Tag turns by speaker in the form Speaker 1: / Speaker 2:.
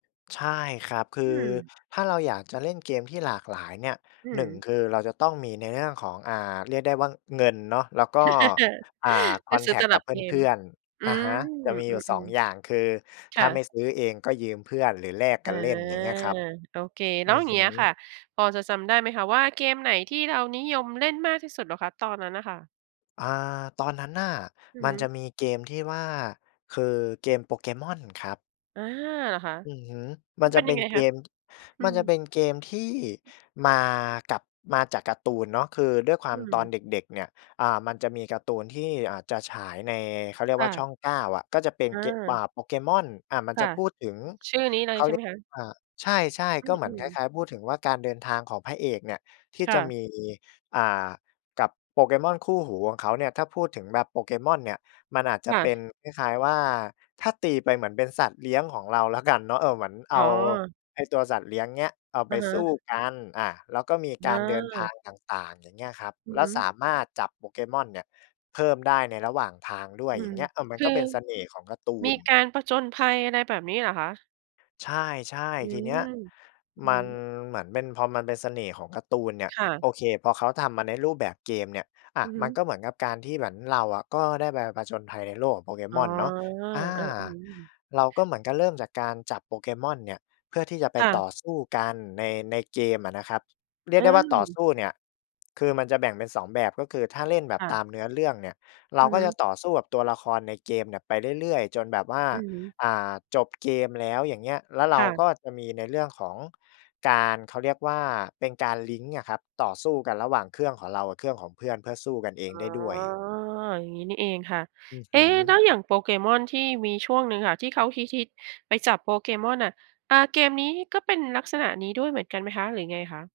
Speaker 1: ใช่ครับ คือ
Speaker 2: อืม
Speaker 1: ถ้าเราอยากจะเล่นเกมที่หลากหลายเนี่ย
Speaker 2: อื
Speaker 1: 1
Speaker 2: ม
Speaker 1: คือเราจะต้องมีในเรื่องของ อ่า เรียกได้ว่าเงินเนาะ แล้วก็ อ่า ค
Speaker 2: ก
Speaker 1: อ
Speaker 2: ็
Speaker 1: น
Speaker 2: ซ
Speaker 1: แ
Speaker 2: ื
Speaker 1: ท
Speaker 2: ้อต
Speaker 1: กต์ก
Speaker 2: ล
Speaker 1: ั
Speaker 2: ั
Speaker 1: บ
Speaker 2: บเก
Speaker 1: เพ
Speaker 2: ม
Speaker 1: ื่อน
Speaker 2: อ
Speaker 1: ๆ
Speaker 2: ื
Speaker 1: อะฮะ จ
Speaker 2: ม
Speaker 1: ะมี
Speaker 2: อ
Speaker 1: อ
Speaker 2: ื
Speaker 1: ยู่ 2
Speaker 2: อ
Speaker 1: อย่าง คือ
Speaker 2: ๆ ค
Speaker 1: ถ้
Speaker 2: ่
Speaker 1: าไม่
Speaker 2: ะ
Speaker 1: ซื้อเอง ก็ยืมเพื่อนหรือแลกก
Speaker 2: อ
Speaker 1: ั
Speaker 2: า
Speaker 1: นเล่น อย่างเงี้ยครับ
Speaker 2: โอเค แ
Speaker 1: อ
Speaker 2: ล
Speaker 1: ื
Speaker 2: ้วอ
Speaker 1: อ
Speaker 2: ย่าง
Speaker 1: ฮ
Speaker 2: เงี
Speaker 1: ึ
Speaker 2: ้ยค่ะ พอจะจำได้ไหมคะว่า เกมไหนที่เรานิยมเล่นมากที่สุดเหรอคะ ตอนนั้นน่ะค่ะ?
Speaker 1: อา ตอนนั้นน่ะ
Speaker 2: อือ
Speaker 1: มั
Speaker 2: ฮ
Speaker 1: น
Speaker 2: ึ
Speaker 1: จะมีเกมที่ว่า คือเกม Pokémon ครับ
Speaker 2: อา เหรอคะ
Speaker 1: อือฮึ ม
Speaker 2: ม
Speaker 1: ั
Speaker 2: ั
Speaker 1: น
Speaker 2: นเ
Speaker 1: จ
Speaker 2: ป็
Speaker 1: ะ
Speaker 2: น
Speaker 1: เ
Speaker 2: ยั
Speaker 1: ป็
Speaker 2: งไ
Speaker 1: น
Speaker 2: ง
Speaker 1: เ
Speaker 2: ค
Speaker 1: ก
Speaker 2: ะ?
Speaker 1: ม
Speaker 2: อื
Speaker 1: มัน
Speaker 2: ม
Speaker 1: จะเป็นเกมที่มากับ มาจากการ์ตูนเนาะ คือด้วยควา
Speaker 2: อื
Speaker 1: มตอน
Speaker 2: ม
Speaker 1: เด็ก ๆ เนี่ย อ่า มันจะมีการ์ตูนที่ อ่า จะฉายใน เขาเรียก
Speaker 2: ค่
Speaker 1: ว่าช
Speaker 2: ะ
Speaker 1: ่อง 9 อะ ก็จะเป็น
Speaker 2: อ
Speaker 1: เก อ่
Speaker 2: า
Speaker 1: า Pokémon อ่า มัน
Speaker 2: ค
Speaker 1: จ
Speaker 2: ่
Speaker 1: ะ
Speaker 2: ะ
Speaker 1: พูดถึง
Speaker 2: ชื่อนี้เลยใช่ไหมคะ?
Speaker 1: เขาเรียก อ่า ใช่
Speaker 2: อ
Speaker 1: ๆ ก็
Speaker 2: ื
Speaker 1: เหมือนคล
Speaker 2: ม ๆ
Speaker 1: ้าย ๆ พูดถึงว่าการเดินทางของพระเอกเนี่ย ที่
Speaker 2: ค่
Speaker 1: จะ
Speaker 2: ะ
Speaker 1: มี อ่า กับ Pokémon คู่หูของเขาเนี่ย ถ้าพูดถึงแบบ Pokémon เนี่ย มันอาจจ
Speaker 2: ค
Speaker 1: ะ
Speaker 2: ่
Speaker 1: เป็น
Speaker 2: ะ
Speaker 1: คล้าย ๆ ว่า ถ้าตีไปเหมือนเป็นสัตว์เลี้ยงของเราแล้วกันเนาะ เอ่อ เหมือนเอ
Speaker 2: อ๋
Speaker 1: า
Speaker 2: อ
Speaker 1: ไอ้ตัวสัตว์เลี้ยงเนี้ย เอาไ
Speaker 2: อ
Speaker 1: ป
Speaker 2: ะฮ
Speaker 1: สู้
Speaker 2: ะ
Speaker 1: กัน อ่า แล้วก็มีก
Speaker 2: อ
Speaker 1: ารเดินทา
Speaker 2: า
Speaker 1: งต่าง ๆ อย่างเงี้ยครับ
Speaker 2: อื
Speaker 1: แ
Speaker 2: อ
Speaker 1: ล้
Speaker 2: ฮ
Speaker 1: ว
Speaker 2: ึ
Speaker 1: สามารถจับ Pokémon เนี่ย เพิ่มได้ในระหว่างทางด้ว
Speaker 2: อ
Speaker 1: ย
Speaker 2: ื
Speaker 1: อย่
Speaker 2: ม
Speaker 1: างเงี้ย อะ มัน
Speaker 2: ค
Speaker 1: ก
Speaker 2: ือ
Speaker 1: ็เป็นเสน่ห์ของการ์ตู
Speaker 2: มี
Speaker 1: น
Speaker 2: การผจญภัยอะไรแบบนี้เหรอคะ?
Speaker 1: ใช่
Speaker 2: อื
Speaker 1: ๆ ทีเนี้ย
Speaker 2: ม อือ
Speaker 1: ม
Speaker 2: ฮ
Speaker 1: ัน
Speaker 2: ึ
Speaker 1: เหมือนเป็น พอมันเป็นเสน่ห์ของการ์ตูนเนี่ย
Speaker 2: ค่ะ
Speaker 1: โอเค พอเขาทำมาในรูปแบบเกมเนี่ย อะ
Speaker 2: อือฮ
Speaker 1: มัน
Speaker 2: ึ
Speaker 1: ก็เหมือนกับการที่เหมือนเราอะ ก็ได้ไปผจญภัยในโลกของ
Speaker 2: อ๋อ
Speaker 1: Pokémon เนาะ อา
Speaker 2: อา อืม
Speaker 1: เราก็เหมือนกับเริ่มจากการจับ Pokémon เนี่ย เพื่อที่จะไป
Speaker 2: ค่
Speaker 1: ต
Speaker 2: ะ
Speaker 1: ่อสู้กันใน ในเกมอะนะครับ เรีย
Speaker 2: อ
Speaker 1: ก
Speaker 2: ื
Speaker 1: ได้ว่าต่อส
Speaker 2: ม
Speaker 1: ู้เนี่ย คือมันจะแบ่งเป็น 2 แบบ ก็คือถ้าเล่นแบบ
Speaker 2: ค่
Speaker 1: ตา
Speaker 2: ะ
Speaker 1: มเนื้อเรื่องเนี่ย เรา
Speaker 2: อือ
Speaker 1: ก็
Speaker 2: ฮ
Speaker 1: จะ
Speaker 2: ึ
Speaker 1: ต่อสู้กับตัวละครในเกมเนี่ยไปเรื่อย ๆ จนแบบว่า
Speaker 2: อือฮึ
Speaker 1: อ่า จบเกมแล้ว อย่างเงี้ย แล้วเร
Speaker 2: ค
Speaker 1: า
Speaker 2: ่ะ
Speaker 1: ก็จะมีในเรื่องของการ เขาเรียกว่าเป็นการลิงก์อะครับ ต่อสู้กันระหว่างเครื่องของเรากับเครื่องของเพื่อน เพื่อสู้กันเอง
Speaker 2: อ่อ
Speaker 1: ได้ด้วย
Speaker 2: อย่างงี้นี่เองค่ะ
Speaker 1: อือ
Speaker 2: เ
Speaker 1: ฮ
Speaker 2: อ๊
Speaker 1: ึ
Speaker 2: แล้วอย่าง Pokémon ที่มีช่วงหนึ่งค่ะ ที่เขาฮิต ๆ ไปจับ Pokémon น่ะ อ่า เกมนี้ก็เป็นลักษณะนี้ด้วยเหมือนกันไหมคะ หรือไงคะ?